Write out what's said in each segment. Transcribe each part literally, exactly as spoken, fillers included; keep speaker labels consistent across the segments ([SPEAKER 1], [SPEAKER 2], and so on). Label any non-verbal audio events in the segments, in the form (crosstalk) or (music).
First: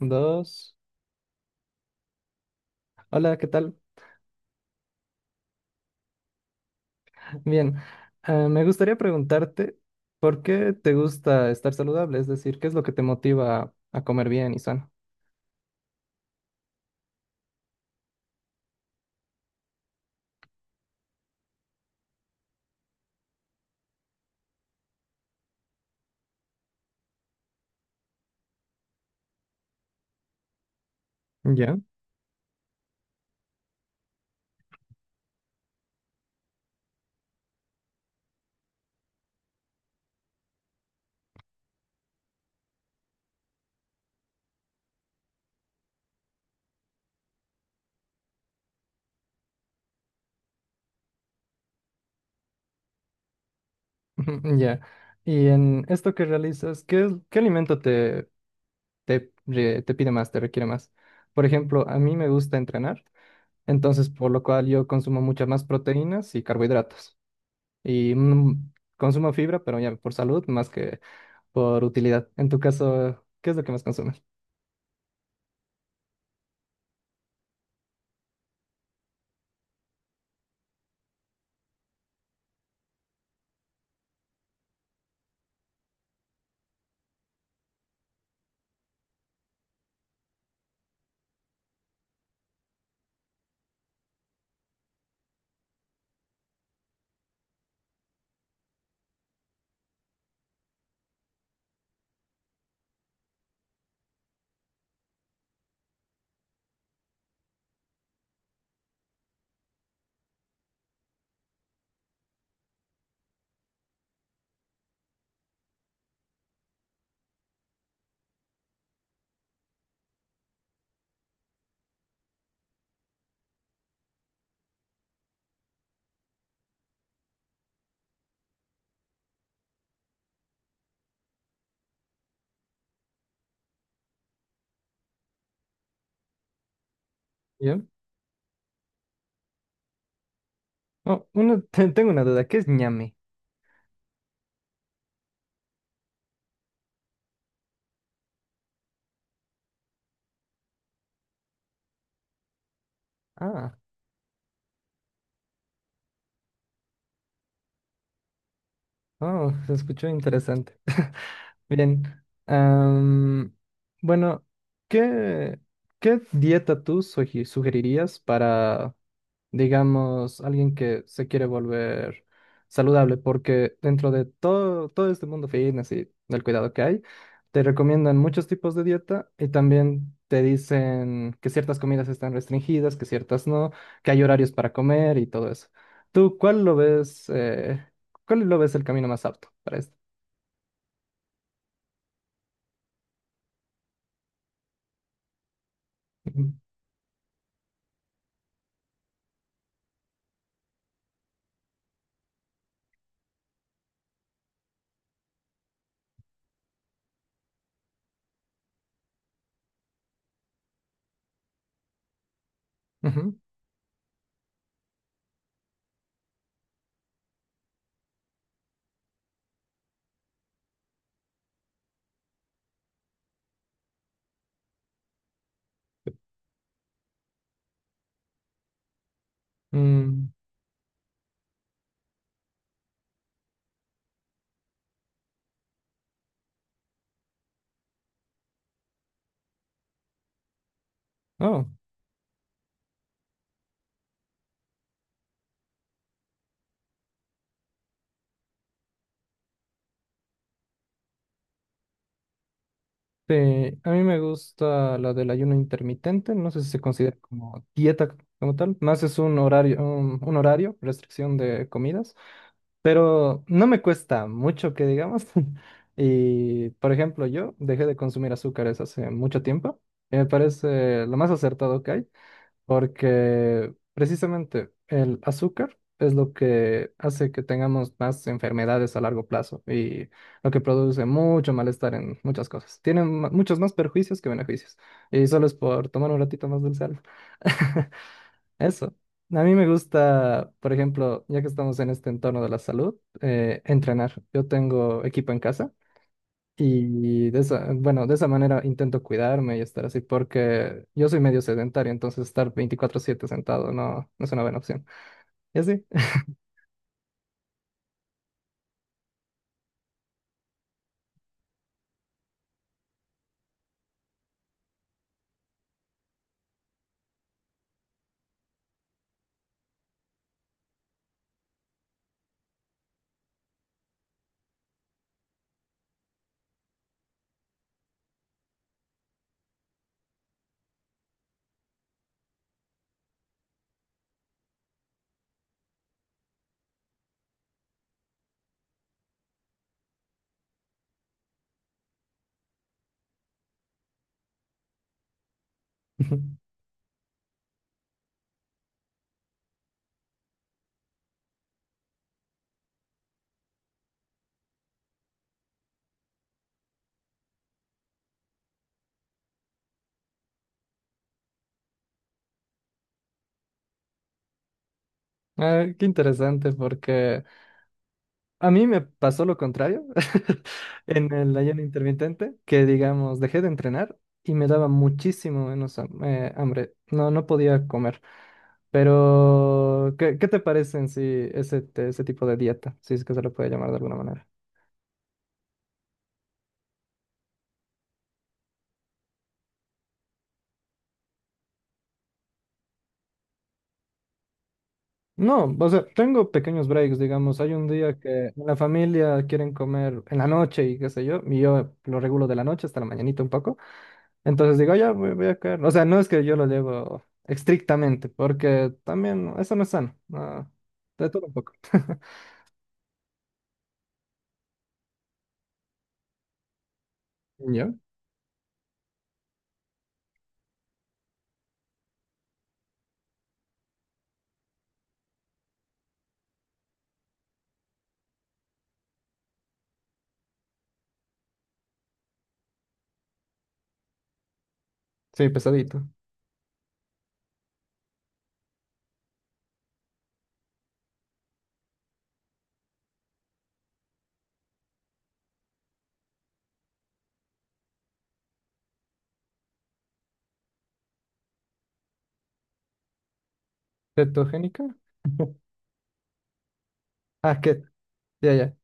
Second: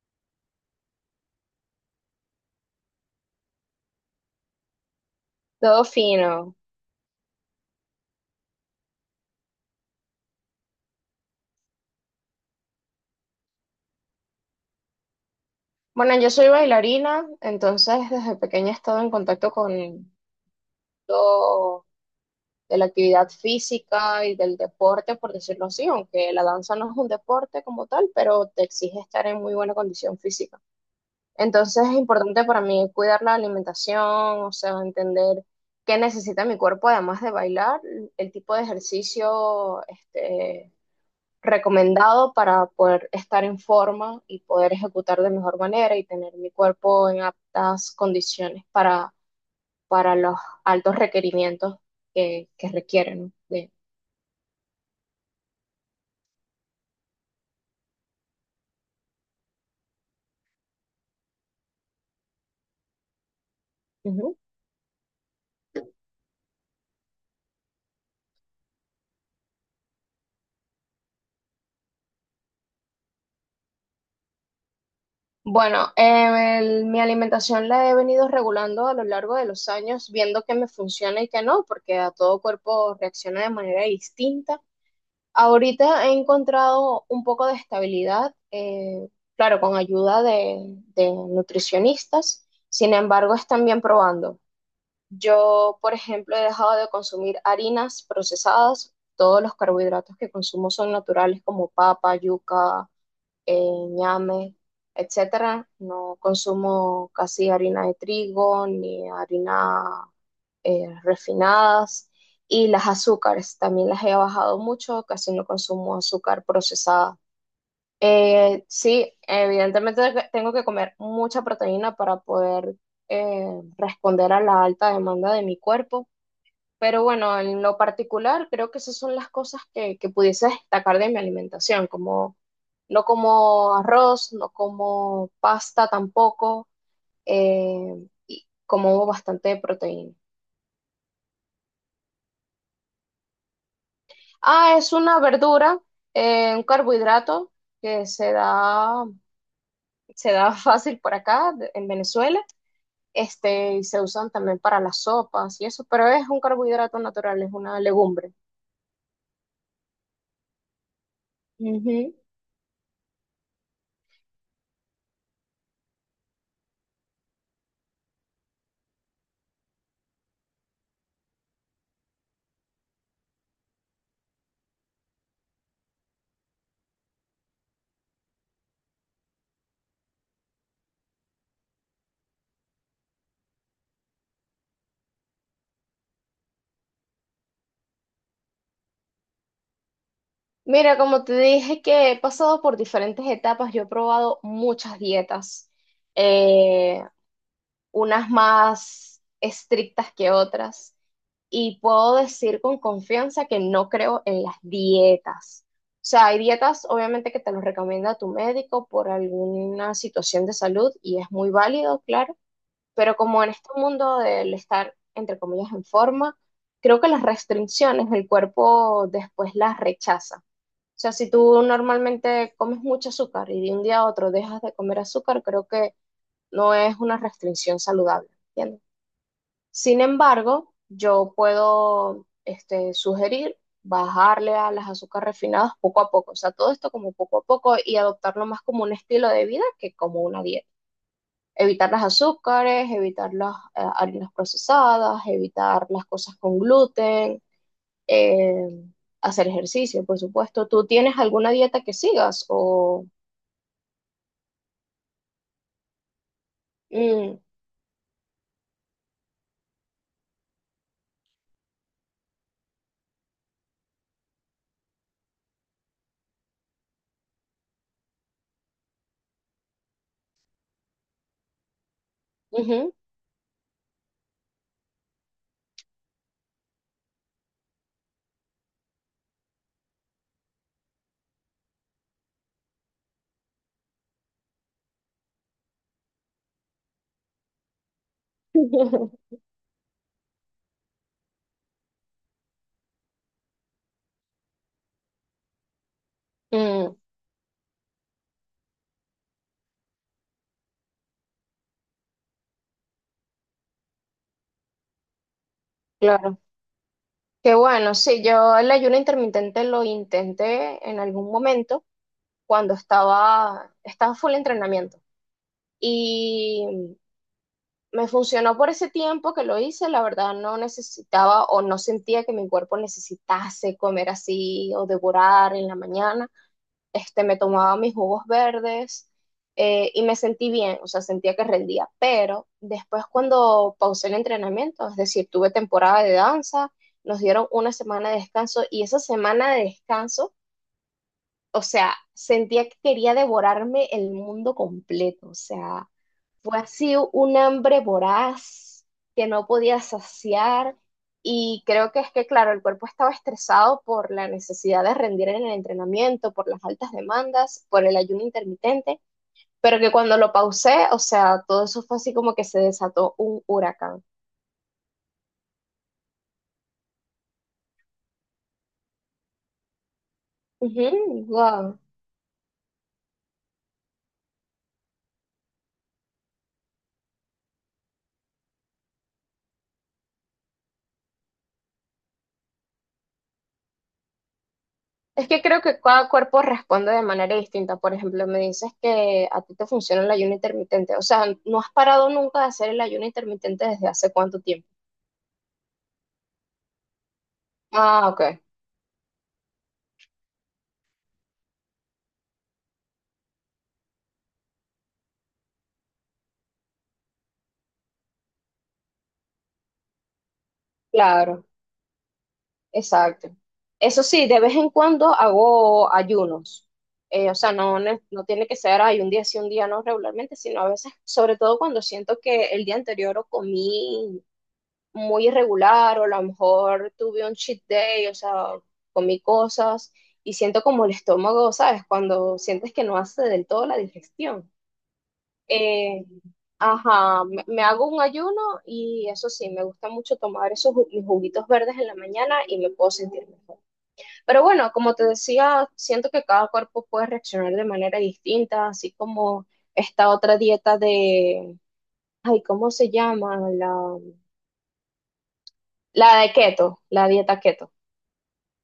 [SPEAKER 1] Dos. Hola, ¿qué tal?
[SPEAKER 2] Todo fino.
[SPEAKER 1] Bien. Ah, me gustaría preguntarte, ¿por qué te gusta estar saludable? Es decir, ¿qué es lo que te motiva a comer bien y sano?
[SPEAKER 2] Bueno, yo soy bailarina, entonces desde pequeña he estado en contacto con todo de la actividad física y del deporte, por decirlo así, aunque la danza no es un deporte como tal, pero te exige estar en muy buena condición física.
[SPEAKER 1] Ya.
[SPEAKER 2] Entonces es importante para mí cuidar la alimentación, o sea, entender qué necesita mi cuerpo además de bailar, el tipo de ejercicio, este, recomendado para poder estar en forma y poder ejecutar de mejor manera y tener mi cuerpo en aptas condiciones para, para los altos requerimientos que, que requieren, ¿no? De,
[SPEAKER 1] (laughs) Ujú, ya. Y en esto que realizas, ¿qué, es- ¿qué alimento te, te, re- te pide más, te requiere más? Por ejemplo, a mí me gusta entrenar, entonces por
[SPEAKER 2] Ujú.
[SPEAKER 1] lo cual yo consumo muchas más proteínas y carbohidratos. Y mm, consumo fibra, pero ya por salud más que por utilidad. En tu caso, ¿qué es lo que más consumes?
[SPEAKER 2] Bueno, eh, el- mi alimentación la he venido regulando a lo largo de los años, viendo qué me funciona y qué no, porque a todo cuerpo reacciona de manera distinta. Ahorita he encontrado un poco de estabilidad, eh, claro, con ayuda de, de nutricionistas, sin embargo, están bien probando. Yo, por ejemplo, he dejado de consumir harinas procesadas, todos los carbohidratos que consumo son naturales como papa, yuca, eh, ñame, etcétera. No consumo casi harina de trigo ni harina eh, refinadas y las azúcares. También las he bajado mucho, casi no consumo azúcar procesada. Eh, sí, evidentemente de- tengo que comer mucha proteína para poder eh, responder a la alta demanda de mi cuerpo. Pero bueno, en lo particular, creo que esas son las cosas que, que pudiese destacar de mi alimentación, como no como arroz, no como pasta tampoco, eh, y como bastante proteína.
[SPEAKER 1] Oh, uno, (laughs) te- tengo una duda, ¿qué es ñame?
[SPEAKER 2] Ah, es una verdura, eh, un carbohidrato que se da, se da (laughs) fácil por acá, de- en Venezuela, este,
[SPEAKER 1] Ah,
[SPEAKER 2] y se usan también para las sopas y eso, pero es un carbohidrato natural, es una legumbre.
[SPEAKER 1] oh, (laughs) se escuchó interesante. (laughs) Bien,
[SPEAKER 2] Ujú.
[SPEAKER 1] am, bueno, ¿qué, ¿qué dieta tú sugi- sugerirías para digamos, alguien que se quiere volver saludable, porque dentro de todo, todo este mundo fitness y del cuidado que hay, te recomiendan muchos tipos de dieta y también te dicen que ciertas comidas están restringidas, que ciertas no, que hay horarios para comer y todo eso. ¿Tú cuál lo ves, eh, cuál lo ves el camino más apto para esto?
[SPEAKER 2] Mira, como te dije que he pasado por diferentes etapas, yo he probado muchas dietas.
[SPEAKER 1] Ujú.
[SPEAKER 2] Eh, Unas más estrictas que otras. Y puedo decir con confianza que no creo en las dietas. O sea, hay dietas obviamente que te los recomienda tu médico por alguna situación de salud y es muy válido, claro, pero
[SPEAKER 1] Ujú.
[SPEAKER 2] como en este mundo del estar, entre comillas, en forma, creo que las restricciones el cuerpo después las rechaza. O sea, si tú normalmente comes mucho azúcar y de un día a otro dejas de comer azúcar, creo que no es una restricción saludable, ¿entiendes? Sin
[SPEAKER 1] Mm.
[SPEAKER 2] embargo, yo puedo este, sugerir bajarle a las azúcares refinadas poco a poco, o sea, todo esto como poco a poco y adoptarlo más como un estilo de vida que como una dieta.
[SPEAKER 1] Oh.
[SPEAKER 2] Evitar las azúcares, evitar las eh, harinas procesadas, evitar las cosas con gluten, eh, hacer ejercicio, por supuesto. ¿Tú tienes alguna dieta que sigas o...
[SPEAKER 1] Sí, a mí me gusta la del ayuno intermitente, no sé si se considera
[SPEAKER 2] Mm,
[SPEAKER 1] como dieta como tal, más es un horario, un, un horario, restricción de comidas, pero no me cuesta mucho que digamos. (laughs) Y, por ejemplo, yo dejé de consumir azúcares hace mucho tiempo, y me parece lo más acertado que hay
[SPEAKER 2] ujú.
[SPEAKER 1] porque precisamente el azúcar es lo que hace que tengamos más enfermedades a largo plazo y lo que produce mucho malestar en muchas cosas. Tiene ma- muchos más perjuicios que beneficios y solo es por tomar un ratito más del sal. (laughs) Eso.
[SPEAKER 2] (laughs)
[SPEAKER 1] A mí me gusta, por ejemplo, ya que estamos en este entorno de la salud, eh, entrenar. Yo tengo equipo en casa.
[SPEAKER 2] Mm,
[SPEAKER 1] Y de esa, bueno, de esa manera intento cuidarme y estar así, porque yo soy medio sedentario, entonces estar veinticuatro siete sentado no, no es una buena opción. Y así.
[SPEAKER 2] claro. Qué bueno, sí, yo el ayuno intermitente lo intenté en algún momento cuando estaba, estaba full entrenamiento y me funcionó por ese tiempo que lo hice, la verdad no necesitaba o no sentía que mi cuerpo necesitase comer así o devorar en la mañana, este, me tomaba mis jugos verdes, eh, y me sentí bien, o sea, sentía que rendía. Pero después cuando pausé el entrenamiento, es decir, tuve temporada de danza, nos dieron una semana de descanso y esa semana de descanso, o sea, sentía que quería devorarme el mundo completo, o sea,
[SPEAKER 1] (laughs)
[SPEAKER 2] fue así un hambre voraz que no podía saciar, y creo que es que, claro, el cuerpo estaba estresado por la necesidad de rendir en el entrenamiento, por las altas demandas, por el ayuno intermitente, pero que cuando lo pausé, o sea, todo eso fue así como que se desató un huracán.
[SPEAKER 1] Ah, qué interesante, porque a mí me pasó lo contrario (laughs)
[SPEAKER 2] Ujú,
[SPEAKER 1] en el ayuno
[SPEAKER 2] guau.
[SPEAKER 1] intermitente, que digamos, dejé de entrenar y me daba muchísimo menos ham- eh, hambre. No, no podía comer. Pero, ¿qué, ¿qué te parecen si ese, te- ese tipo de dieta, si es que se lo puede llamar de alguna manera?
[SPEAKER 2] Es que creo que cada cuerpo responde de manera distinta. Por ejemplo, me dices que a ti te funciona el ayuno intermitente. O sea, ¿no has parado nunca de hacer el ayuno intermitente desde hace cuánto tiempo?
[SPEAKER 1] No, o sea, tengo pequeños breaks, digamos. Hay un día que
[SPEAKER 2] Ah,
[SPEAKER 1] en
[SPEAKER 2] ok.
[SPEAKER 1] la familia quieren comer en la noche y qué sé yo, y yo lo regulo de la noche hasta la mañanita un poco. Entonces digo, "Ah, ya voy, voy a caer". O sea, no es que yo lo llevo estrictamente, porque también eso no es sano. No, de todo un
[SPEAKER 2] Claro,
[SPEAKER 1] poco. (laughs)
[SPEAKER 2] exacto. Eso sí, de vez en cuando hago ayunos. Eh, o sea,
[SPEAKER 1] ¿Yo?
[SPEAKER 2] no, ne- no tiene que ser hay un día sí, un día no regularmente, sino a veces, sobre todo cuando siento que el día anterior o comí muy irregular o a lo mejor tuve un cheat day, o sea, comí cosas y siento como el estómago, ¿sabes? Cuando sientes que no hace del todo la digestión.
[SPEAKER 1] Sí, pesadito.
[SPEAKER 2] Eh, ajá, me, me hago un ayuno y eso sí, me gusta mucho tomar esos ju- mis juguitos verdes en la mañana y me puedo sentir mejor. Pero bueno, como te decía, siento que cada cuerpo puede reaccionar de manera distinta, así como esta otra dieta de, ay, ¿cómo se llama? La,
[SPEAKER 1] ¿Cetogénica? (laughs)
[SPEAKER 2] la de keto, la
[SPEAKER 1] Ah,
[SPEAKER 2] dieta
[SPEAKER 1] keto.
[SPEAKER 2] keto.
[SPEAKER 1] Ya, ya.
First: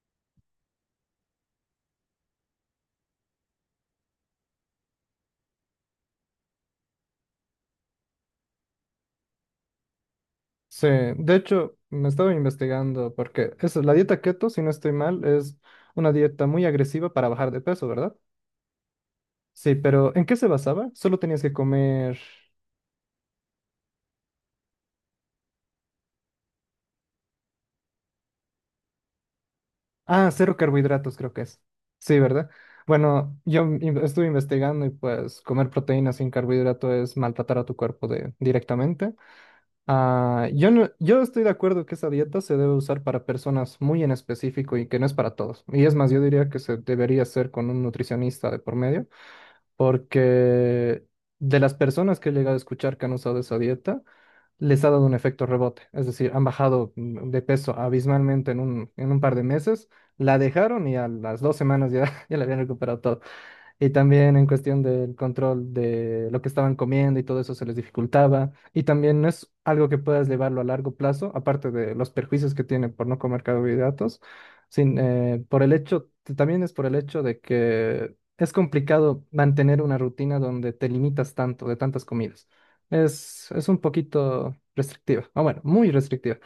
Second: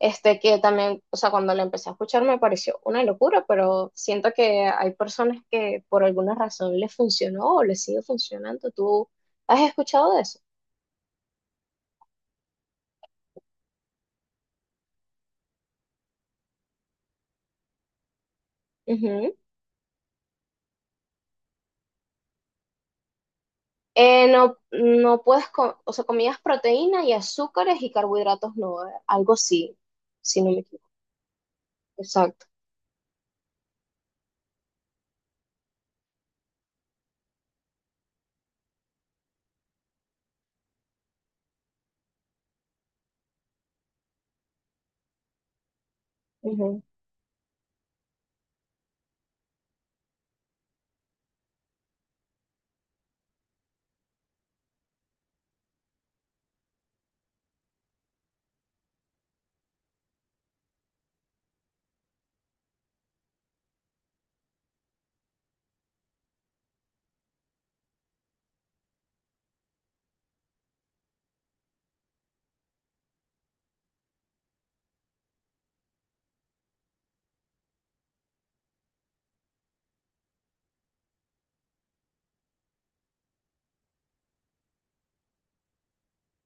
[SPEAKER 2] Este que también, o sea, cuando la empecé a escuchar me pareció una locura, pero siento que hay personas que por alguna razón les funcionó o les sigue funcionando. ¿Tú has escuchado de eso?
[SPEAKER 1] Sí, de hecho, me estaba investigando porque eso, la dieta keto, si no estoy mal, es una dieta muy agresiva para bajar de peso, ¿verdad?
[SPEAKER 2] Ujú.
[SPEAKER 1] Sí, pero ¿en qué se basaba? Solo tenías que comer...
[SPEAKER 2] Eh, no, no puedes, co- o sea, comías proteína y azúcares y carbohidratos, no, eh, algo así,
[SPEAKER 1] Ah,
[SPEAKER 2] si no
[SPEAKER 1] cero
[SPEAKER 2] me equivoco.
[SPEAKER 1] carbohidratos creo que es. Sí,
[SPEAKER 2] Exacto.
[SPEAKER 1] ¿verdad? Bueno, yo in- estuve investigando y pues comer proteínas sin carbohidrato es maltratar a tu cuerpo de, directamente. Ah, yo no, yo estoy de acuerdo que esa dieta se debe usar para personas muy en específico y que no es para todos. Y es más, yo diría que se debería hacer con un nutricionista de por medio, porque de las personas que he llegado a escuchar que han usado esa dieta, les ha dado un efecto rebote, es decir, han bajado mm, de peso abismalmente en un, en un par de meses, la dejaron y a las dos semanas ya, (laughs) ya la habían recuperado todo. Y también en cuestión del control de lo que estaban comiendo y todo eso se les dificultaba. Y también no es algo que puedas llevarlo a largo plazo, aparte de los perjuicios que tiene por no comer carbohidratos, sin, eh, por el hecho, también es por el hecho de que es complicado mantener una rutina donde te limitas tanto de tantas comidas. Es, es un poquito restrictiva, o bueno, muy restrictiva.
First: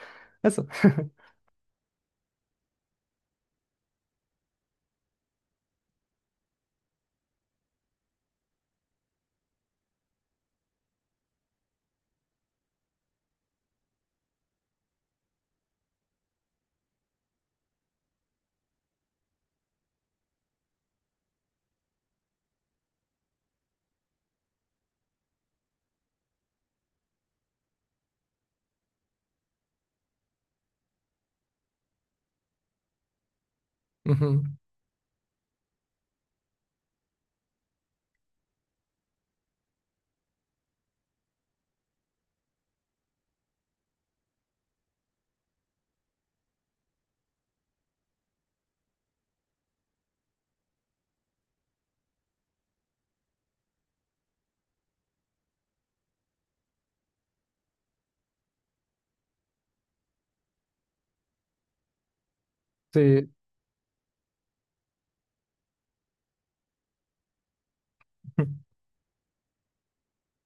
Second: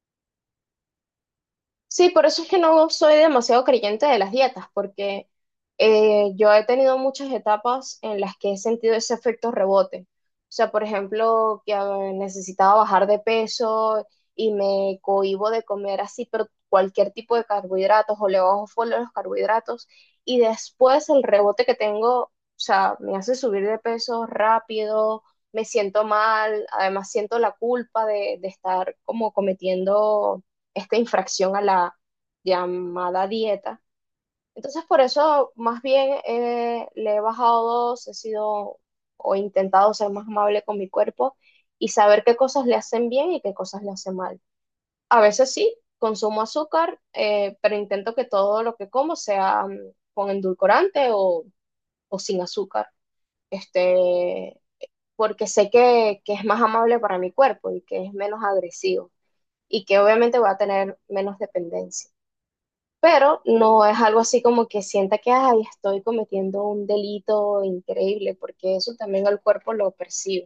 [SPEAKER 1] Eso. (laughs)
[SPEAKER 2] Sí, por eso es que no soy demasiado creyente de las dietas, porque eh, yo he tenido muchas etapas en las que he sentido ese efecto rebote. O sea, por ejemplo, que eh, necesitaba bajar de peso y me cohíbo de comer así, pero cualquier tipo de carbohidratos o le bajo full a los carbohidratos y después el rebote que tengo, o sea, me hace subir de peso rápido, me siento mal, además siento la culpa de, de estar como cometiendo esta infracción a la llamada dieta.
[SPEAKER 1] Ujú.
[SPEAKER 2] Entonces, por eso más bien eh, le he bajado dos, he sido o intentado ser más amable con mi cuerpo y saber qué cosas le hacen bien y qué cosas le hacen mal. A veces sí, consumo azúcar, eh, pero intento que todo lo que como sea mm, con endulcorante o, o sin azúcar, este, porque sé que, que es más amable para mi cuerpo y que es menos agresivo y que obviamente voy a tener menos dependencia.
[SPEAKER 1] Sí.
[SPEAKER 2] Pero no es algo así como que sienta que ay, estoy cometiendo un delito increíble,
[SPEAKER 1] (laughs)
[SPEAKER 2] porque eso también el cuerpo lo percibe.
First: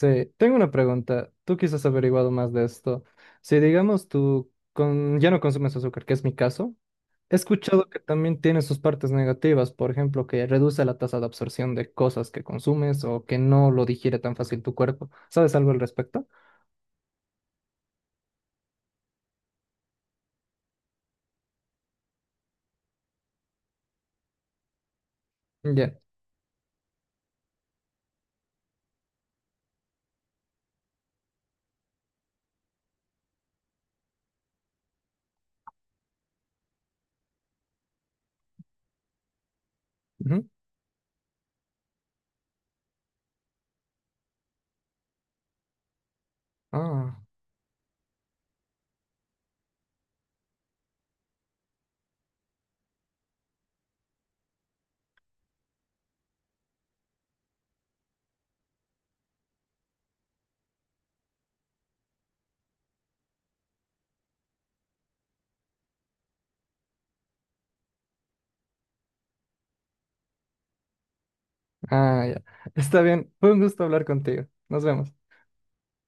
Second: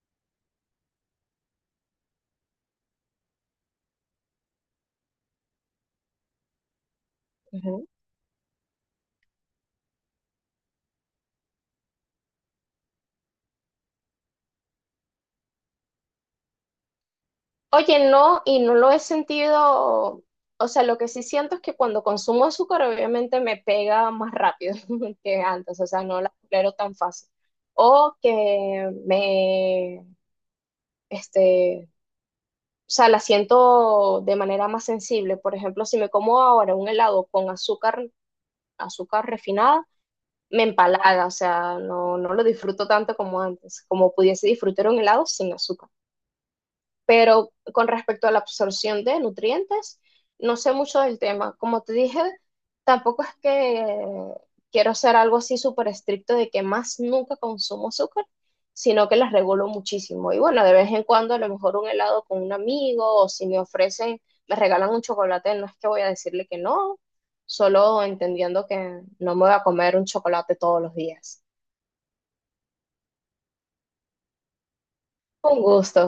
[SPEAKER 1] Sí, tengo una pregunta. Tú quizás has averiguado más de esto. Si digamos tú con... ya no consumes azúcar, que es mi caso, he
[SPEAKER 2] Ujú.
[SPEAKER 1] escuchado que también tiene sus partes negativas, por ejemplo, que reduce la tasa de absorción de cosas que consumes o que no lo digiere tan fácil tu cuerpo. ¿Sabes algo al respecto?
[SPEAKER 2] Oye, no, y no lo he sentido, o sea, lo que sí siento es que cuando consumo azúcar obviamente me pega más rápido (laughs) que antes, o
[SPEAKER 1] Ya.
[SPEAKER 2] sea, no la tolero tan fácil. O que me, este, o sea, la siento de manera más sensible. Por ejemplo, si me como ahora un helado con azúcar, azúcar refinada,
[SPEAKER 1] Ujú.
[SPEAKER 2] me empalaga, o sea, no, no lo disfruto tanto como antes, como pudiese disfrutar un helado sin azúcar.
[SPEAKER 1] Ah,
[SPEAKER 2] Pero con respecto a la absorción de nutrientes, no sé mucho del tema. Como te dije, tampoco es que quiero hacer algo así súper estricto de que más nunca consumo azúcar, sino que las regulo muchísimo. Y bueno, de vez en cuando a lo mejor un helado con un amigo o si me ofrecen, me regalan un chocolate, no es que voy a decirle que no, solo entendiendo que no me voy a comer un chocolate todos los días.
[SPEAKER 1] ah, ya. Está bien. Fue un gusto hablar contigo. Nos vemos.
[SPEAKER 2] Un gusto.